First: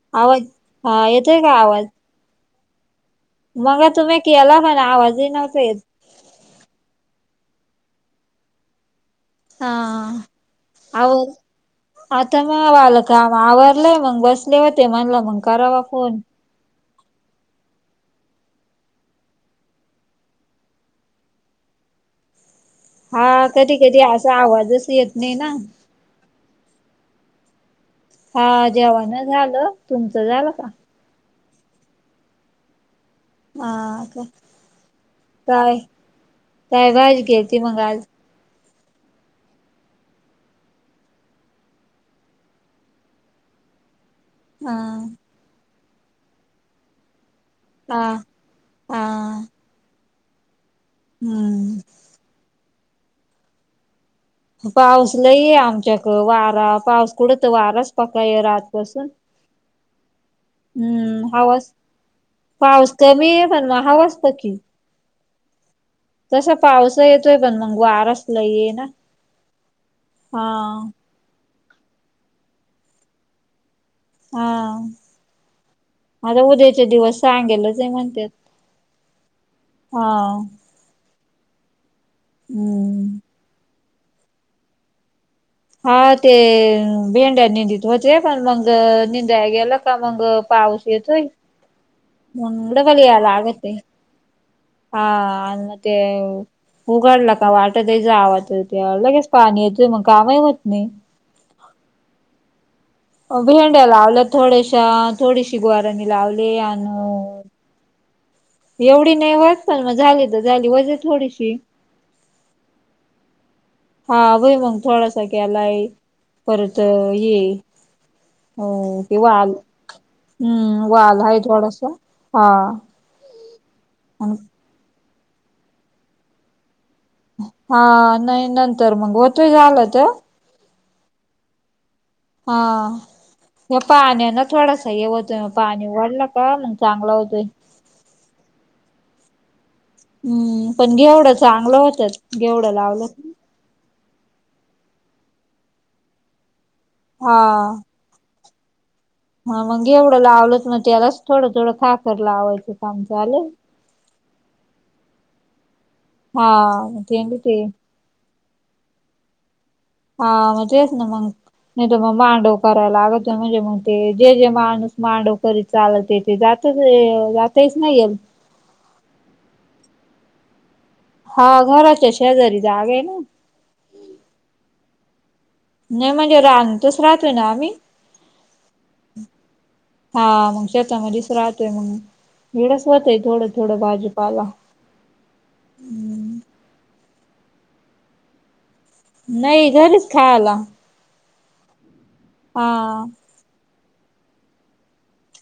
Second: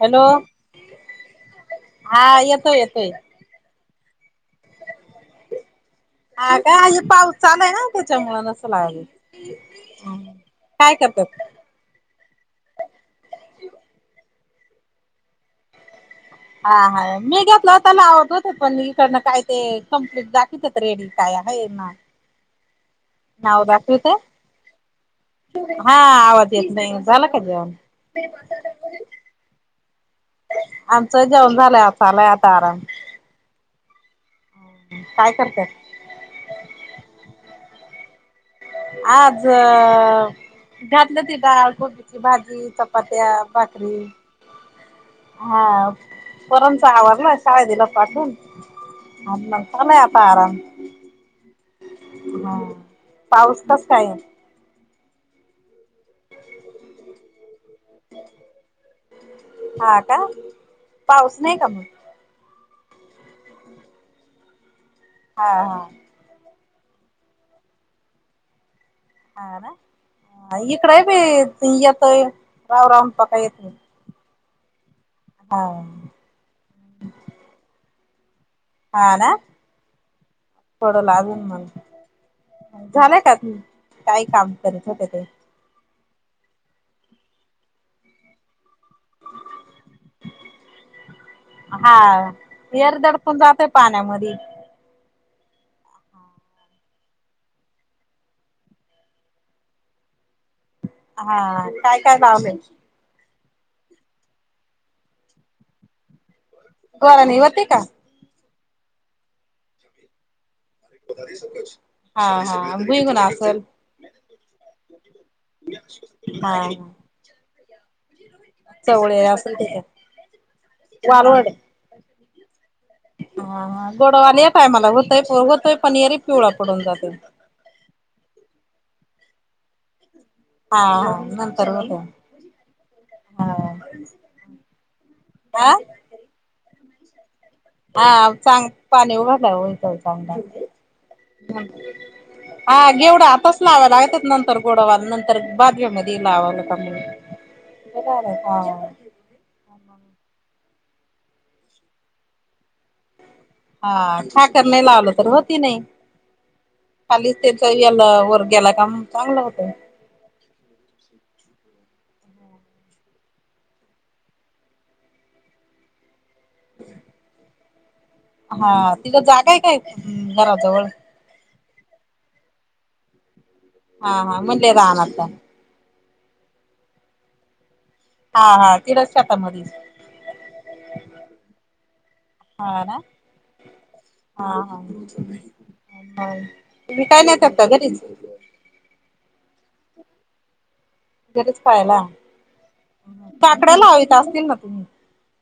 Hello आवाज हा येतोय काय आवाज? हा येतोय येतोय. मगा तुम्ही केला पण आवाज इना फिर. हा काय आल पाऊस चालू हाय ना त्याच्यामुळं नसल आवाज येत. हा काय आवर. करतात आता मग वा आलं काम आवरलंय मग बसले होते म्हणलं मग करावा फोन. हा हा मी घेतल होता होता लावत होते पण इकडनं काय ते कम्प्लीट दाखवतेत रेडी काय हाय ना. हा नाव कधी कधी दाखविते असा आवाजच येत नाय ना. हा आवाज येत नाय, झाला का जेवण? हा जेवण झालं तुमचं झालं का? आमचं जेवण झालंय चालू हाय आता आराम हा काय काय काय भाजी केली ती मग आज आज घातली होती डाळ, कोबीची भाजी, चपात्या भाकरी. हा हा पोराचा आवाज नाही शाळे दिला हा पाठून हा चालू हाय आता आराम हम्म हा पाऊस कस हाय पाऊस लय आमच्या वारा पाऊस कुठंत वाराच पकड रातपासून हा का हम्म पाऊस नाही हवाच का मग? पाऊस कमी आहे पण हवा खुप की हा हा तसा पावसा येतोय पण मग वाराच लय ना हा हा ना इकड आहे बी येतोय राव रावताका येत हा ह माझ उद्याचे दिवस सांगेलच हे म्हणतात. हा ना थोड [unintelligible] मग. हम्म झालाय का काय काम करायच होते ते. हा ते भेंड्या निेंदत होते पण मग निंदा गेला का मग पाऊस येतोय. हा मग एर डबल याय दडपून जातय लागतय पाण्यामधी. हा आन ते उघाडला का वाटत त्याचा आवाज येतोय लगेच पाणी येत मग कामही होत नाही. हा काय काय लावलय. भेंड्या लावल्या थोड्याशा थोडीशी गुवारांनी लावली आण गोरानी होती का एवढी नाही होत पण मग झाली तर झाली वजेच हा हा भूई मुग असल. हा भुईमुग मग थोडासा केलाय हा परत ये हो ते चवळे वाल असेल त्याच्यात हम् वाल आहे वालवड थोडासा हा हा हा गोडवाले येत आहे पण होतय मला होतय होतोय पिवळा पडून जातोय. हा नाही नंतर मग होतोय झालं तर हा हा नंतर बघूया. हा या पाण्यान थोडासा हे होतोय हा आ पाणी वाढलं का म्हग चांगला होतोय. हा चांगल पाणी भरलाय होईल तवर हम्म पण घेवढं चांगलं होतत घेवढं हा लावलं घेवढा आताच लावा लागतात नंतर गोडवाला नंतर बदममध्ये लावा ला होता. हा हा हा मग एवढं लावलंच मग त्यालाच थोडं थोडं खाकर लावायचं काम झाले. हा ठाकर नाही लावलं तर होती नाही. हा ते खालीच त्याच ते यल वरगेला का मग चांगलं होतं. हा म तेच ना मग. नाही त मग मांडव करायला लागत. म्हणजे मग ते जे जे माणूस मांडव करीत चालल तेथे जातच जातेच ना यल. हा तिथं जागाय काय? घराजवळ? हा घराच्या शेजारी जागाय ना. हा हा म्हणले रांनात का? नाही म्हणजे रानातच राहतोय ना आम्ही. हा हा तिथंच शेतामध्येच हा मग शतामध्येच राहतोय मग. हा एवढंच ना. होतय थोडं थोडं भाजीपाला हा हा [unintelligible] विकायला नेतात का घरीच? नाही घरीच खायला. घरीच खायला. हा. काकड्या लावित असतील ना तुम्ही?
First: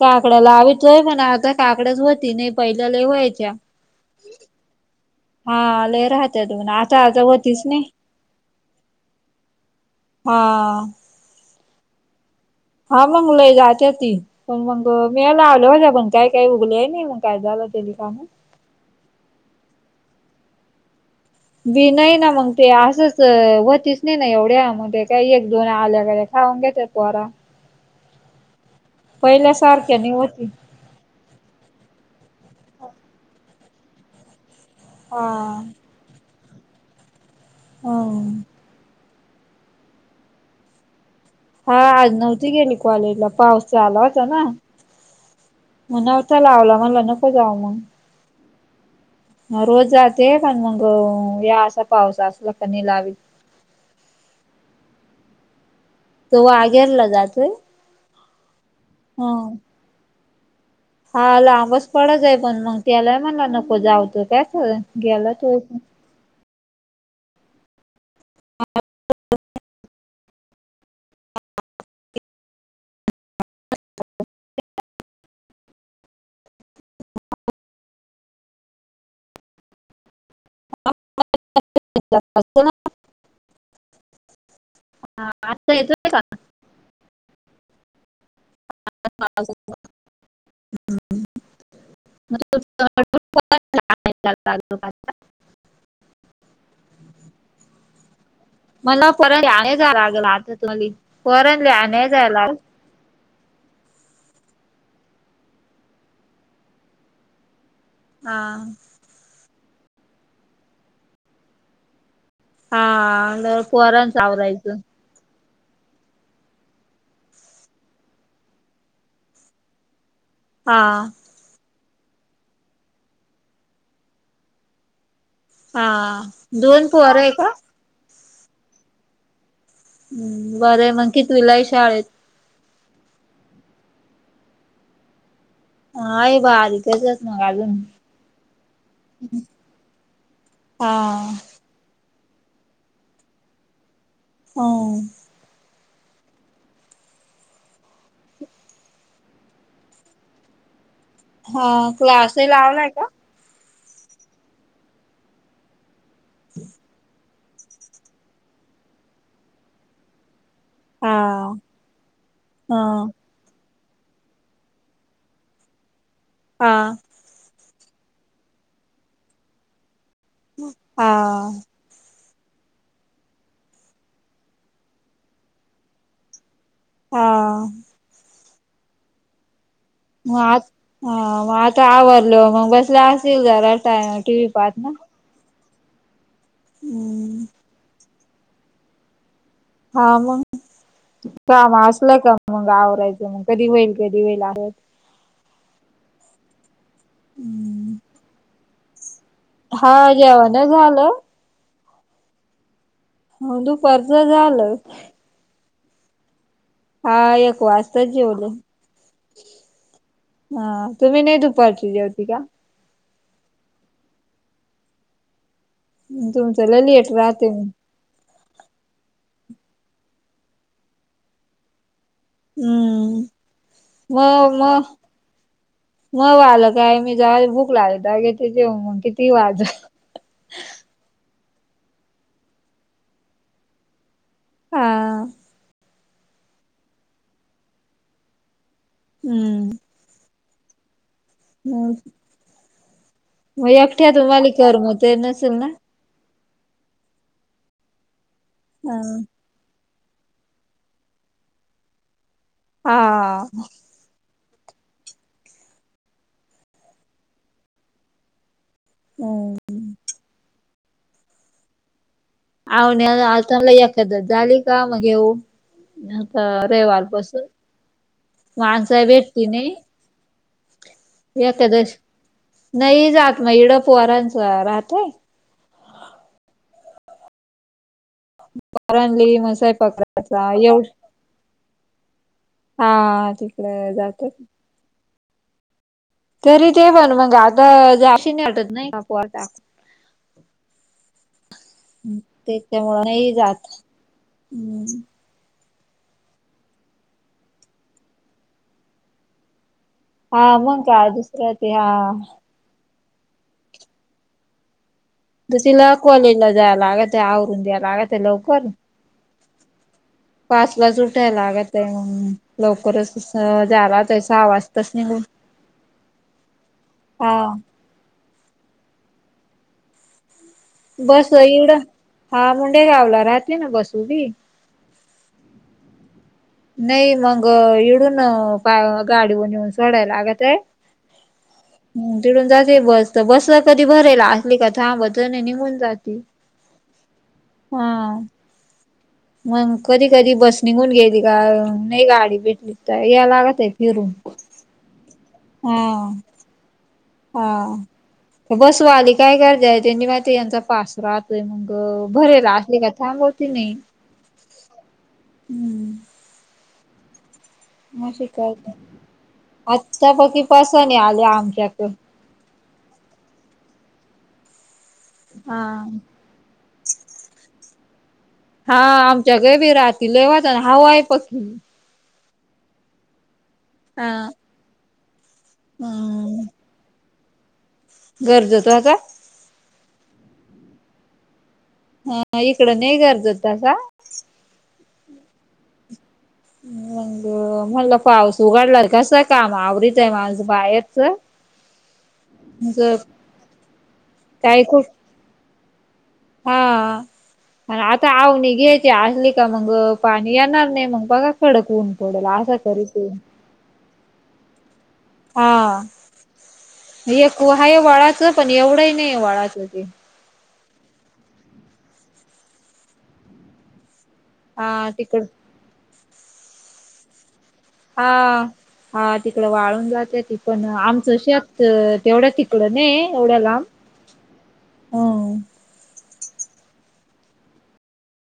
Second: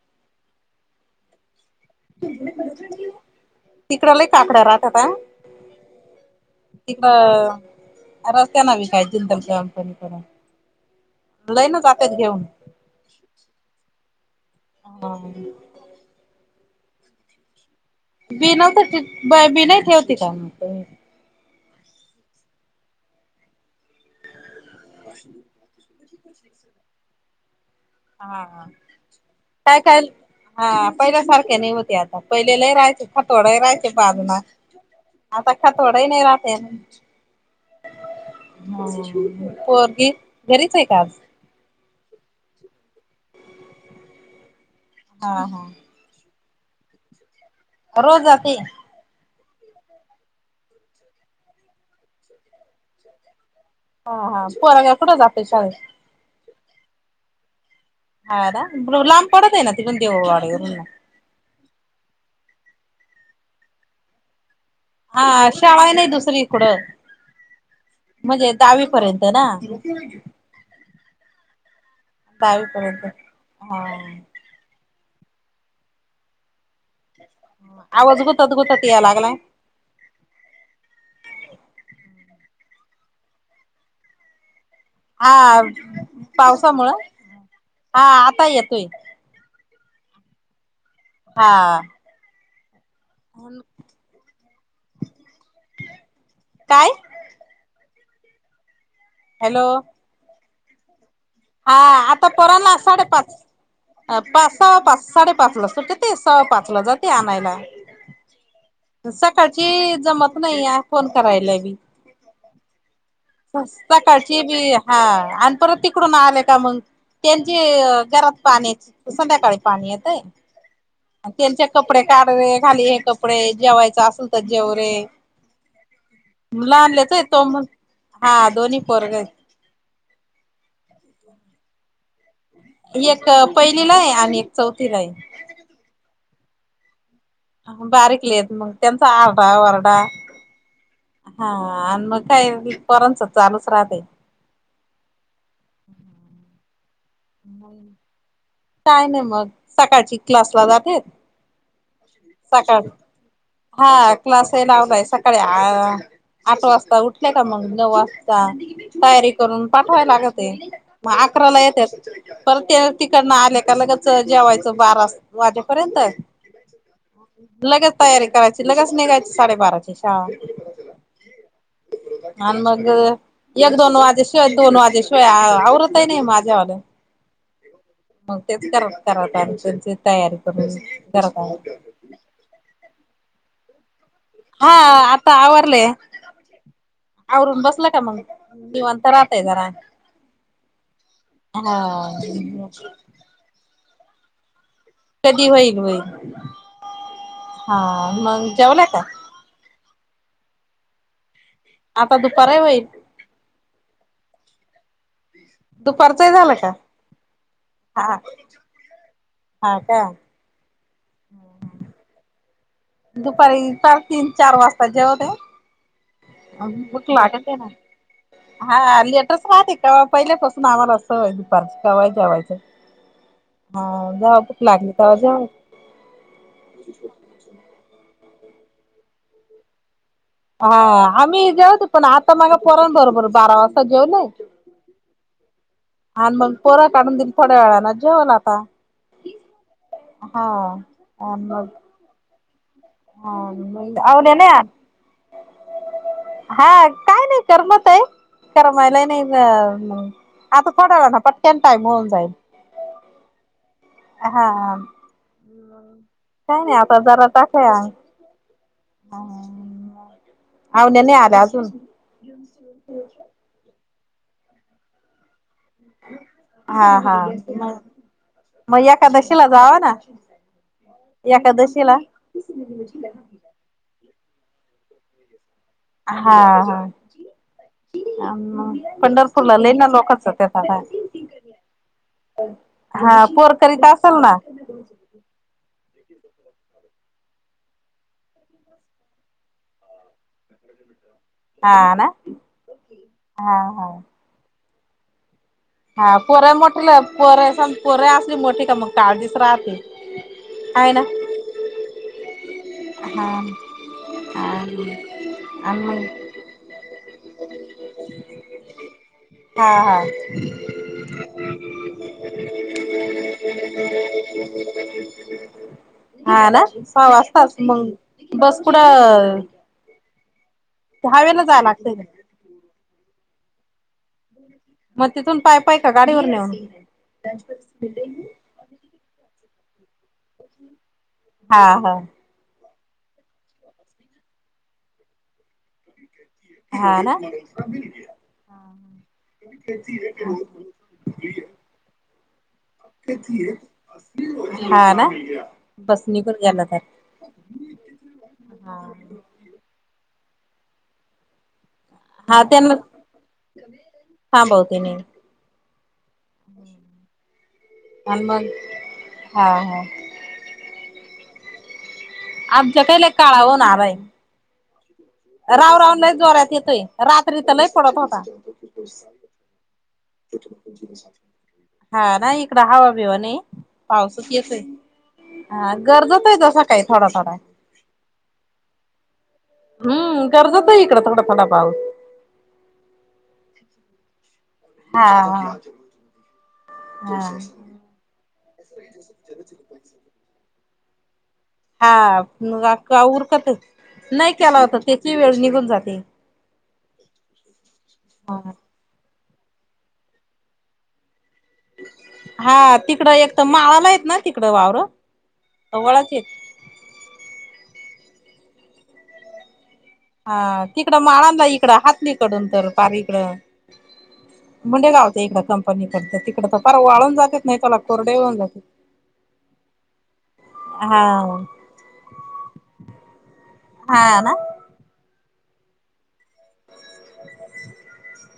काकडाला लावितो पण आता काकड्याच होती नाही. पहिल्याला व्हायच्या. थोड्या राहता का? हा लई राहते तन. आता आता होतीच नाही. रस्त्याने विकायची ना [unintelligible] नपणी हा. लईन जातेत घेऊन. हा मग लय जात्याती. पण मग मी लावल्या होत्या. पण काही काही उगल्या नाही. मग काय झालं तेल काणू? बि नवत ठे, बि नाही ठेवती का मग तुम्ही? बी नाही ना मग, ते असंच होतीस नाही ना एवढ्या म ते काय एक दोन. आलेका ते खाऊंन घेतात पोरा. हा, हा. काय पहिल्यासारख्या काय? नाही होती हा. पहिल्यासारखे नाही होती आता. पहिलेले लई राहायचे खातोडा राहायचे बाजून. हा आता खातोड काही नाही राहत्या. हम ह. [inaudible] पोरगी, घरीचे का आज? हा आज नव्हती गेली कॉलेज ला. पाऊस आला होता ना. हा ह. म णवता लावला. म्हणल नको जाव मग. रोज जातेय. रोज जाते. पण मग, या असा पाऊस असला का नाही लावीत. हा हा पोरग्या कुठं जाते शाळेत? तो वागेरला जातोय. हा ना. लांब ह पडतय ना, तिडुन देववाडी वरुन म. हा लांबच पडतय पण मग, त्याला म्हणला नको जाऊ तो कायच. हा शाळा नाही दुसरी इकडं. म्हणजे दहावी पर्यंत ना. ते. [inaudible] दावीपर्यंत. हा. ह. [inaudible] आवाज गुतत गुतत याय लागलाय. [inaudible] हा आता येतो पावसामुंळ हा आता येतोय. [inaudible] हम्म. [inaudible] हा, [inaudible] काय. मला परत हॅलो [inaudible] हा आणाय आता जायला लागल पोरना साडेपाच. अ पाच सव्वा पाच साडेपाचला सुट्टते सव्वा पाचला जाते आणायला. हा, सकाळची जमतं नाही या फोन करायला बी. हा लय पोरांच काटाळची बी आवरायचं हा आन. परत तिकडून आले का मग त्यांचे घरात पाणी संध्याकाळी पाणी येतंय. हा आ, त्यांचे कपडे काढ रे घाल हे कपडे जेवायचं असेल तर जेवरे. हा दोन पोरय तो का. मग हा दोन्ही पोरग हाय. हम बरं मग कितवीला हाय शाळेत. एक पहिलीला आहे आणि एक चौथीला हाय. हा हे बारीकच. मग बारीकलेत मग त्यांचा आरडा वरडा. हा हा आणि मग काय पोरांच चालूच राहते. हो, मग. काय नाही मग सकाळची क्लास ला जातेत हा क्लास सकाळ. लावलाय का हा क्लास हे लावलेला सकाळी अ आठ वाजता उठ''--'' दे का मग नऊ वाजता तयारी करून पाठवाय लागते. मग हा अकराला येत्यात परत हा ती''--'' आले का लगेच जेवायचं बारा वाजेपर्यंत. हा, लगेच तयारी करायची लगेच निघायचं साडेबाराची शाळा. हा, आन मग. एक-दोन वाजे शिवाय दोन वाजे शिवाय आवरतही नाही माझ्याविना. हा आ, मग तेच करतं करतं आ त्यांचं. मग आ हा मग आता आवरल मग बसला असेल जरा टाइम. हा आता आवरले हम्म आवरून बसला का मग. निवांत राहतयं जरा. हा मग काम हा असलं का मग आवरायचं मग. कधी होईल कधी होईल आहो. कधी होईल वय हा हम्म मग जेवलाय का. हा जेवण झालं. आता दुपारही होईल‌. ‍‍‍‍‍ हो दुपारचं झालं. दुपारचंही झालं का? हा, एक वाजताच हा जेवलो. हा का हा, तुम्ही नाही दुपारची जेवती का? दुपारी पार तीन-चार वाजता जेवते. तुमचं पण लय भुक लेट राहते लागतेय ना? मग हा, लेटच राहते कवा पहिल्यापासून आम्हाला सवये दुपारची कवाही जेवायची. हम्म हा, जेव्हा मग भुक लागली मग तेव्हा जेवाय मग आलं काय मी जव भूक लागेल तेव्हा घेते जेवून मग किती वाज हा, आम्ही जेऊतो ना, पण आता माग पण बरोबर बारा वाजता जेवले हा. आणि मग पोर काढून दिन थोड्या वेळा ना जेवल आता. हम्म. हा, आ मग हा, मग एकट्यातून [unintelligible] मालिकेवर मग ते नसेल ना हा, काय नाही करमत आहे, करमायला नाही हा आता थोड्या वेळानी पटक्यान टाईम होऊन जाईल. हा. हा, काही नाही आता जरा टाकय हा, हम्म आवण्या नाही आला अजून? आवन्या आता मला [unintelligible] झाली का मग येऊ. आता हा रविवार हा पासून मग [unintelligible] वेट एकादशीला कि नाही. जावा ना एकादस, एकादशीला नाही जात मग इड पवारांच राहतय. हा, हा. हा म, पोरांली मग पंढरपूरला [unintelligible] ना स्वयंपाक लोकच करायचा देता का एवढ हा, पोर करीत तिकडे असंल जातात. ना? तरी ते पण मग, आता [unintelligible] वाटत नको आता. हा ना त्याच्यामुळ नाही हा जात, हा हम्. हा, पोर मोठी पोर स पोर असली मोठी का मग, काळजीच राहते. हा, मग आहे ना काय दुसर ते हा. हा हां. दुसरीला कॉलेजला जायला लागत, आवरून द्यायला लागतं लवकर. हा, हा. पाचलाच उठाय लागतय, लवकरच झाला तर सहा वाजताच निघून. [inaudible] हा ना, सहा हा वाजताात बस कुठ बस इगड्, लागतय का हा मडंयी गावला राहते ना बस उभी. मग तिथून पाय पाय का गाडीवर नेऊन नाही मग इडून गाडीवर येऊन सोडायला लागतंय. हा, हा. चिडून जाते बस, तर बसला कधी भरेल, असली का थांबत नाही निघून जाते. हा ना. हा मग कधी कधी बस निघून गेली का, नाही गाडी भेटली. तर या लागतय फिरून, हा. तो गेला ताय. हा बस व आली काय करतेय त्यांनी माहिती यांचा पास राहतोय मंग. हा भरेल त्यांना असलीं का थांबवती नाही थांबवते नाही हूं. [inaudible] आणि मशी मग काय, हा हा आता पकी पासाने आले आमच्या क. आमच्या क लयी काळा होऊन आला हे. राऊ, हा. राऊ लयी जोऱ्यात येतोय, रात्री त लयी पडत होता. हा आमच्याक बी रात हा ना इकड हवाबीवा नाही हा. पाऊसच येतोय. ह गरजत आहे हम्म तसा काही थोडा, थोडा. गरज तो का? हूं गरजतो हे इकंङ थोडा थोडा पाऊस. ह इकडं नही गरज त आता. हा हा! मंग म्हणलं पाऊस उघडलाय कसं काम आवरीतय माझ बाहेरच. हा मगं अक्का उरकत, नाही काय केला त खूप त्याची वेळ निघून जाती. हा आण आता आवनि घे यची असली का मंग पाणी येणार नाही मग बघा. कडक ऊन पडेल असं हा करीत तिकडं एक तर माळाला हेत ना तिकडं वावरं. हा वळाचे आहेत. एक आहे वळाच पण एवढंही नाही, आहे वळाचं ते. हा तिकडं माळांंना इकडं हाथनी कडून तर पार इकडं. हा मुंडेगावं च्या तिकड इकड कंपनीकड तर तिकड तर पार वाळून जात्यात नाही [unintelligible] हा कोरडे होऊन जात्यात. हा तिकडं वाळून जात्यां, ती पण हा आमचं शेत तेवढ्या तिकड नहीये एवढ्या लांब. हा ना! हं! [inaudible]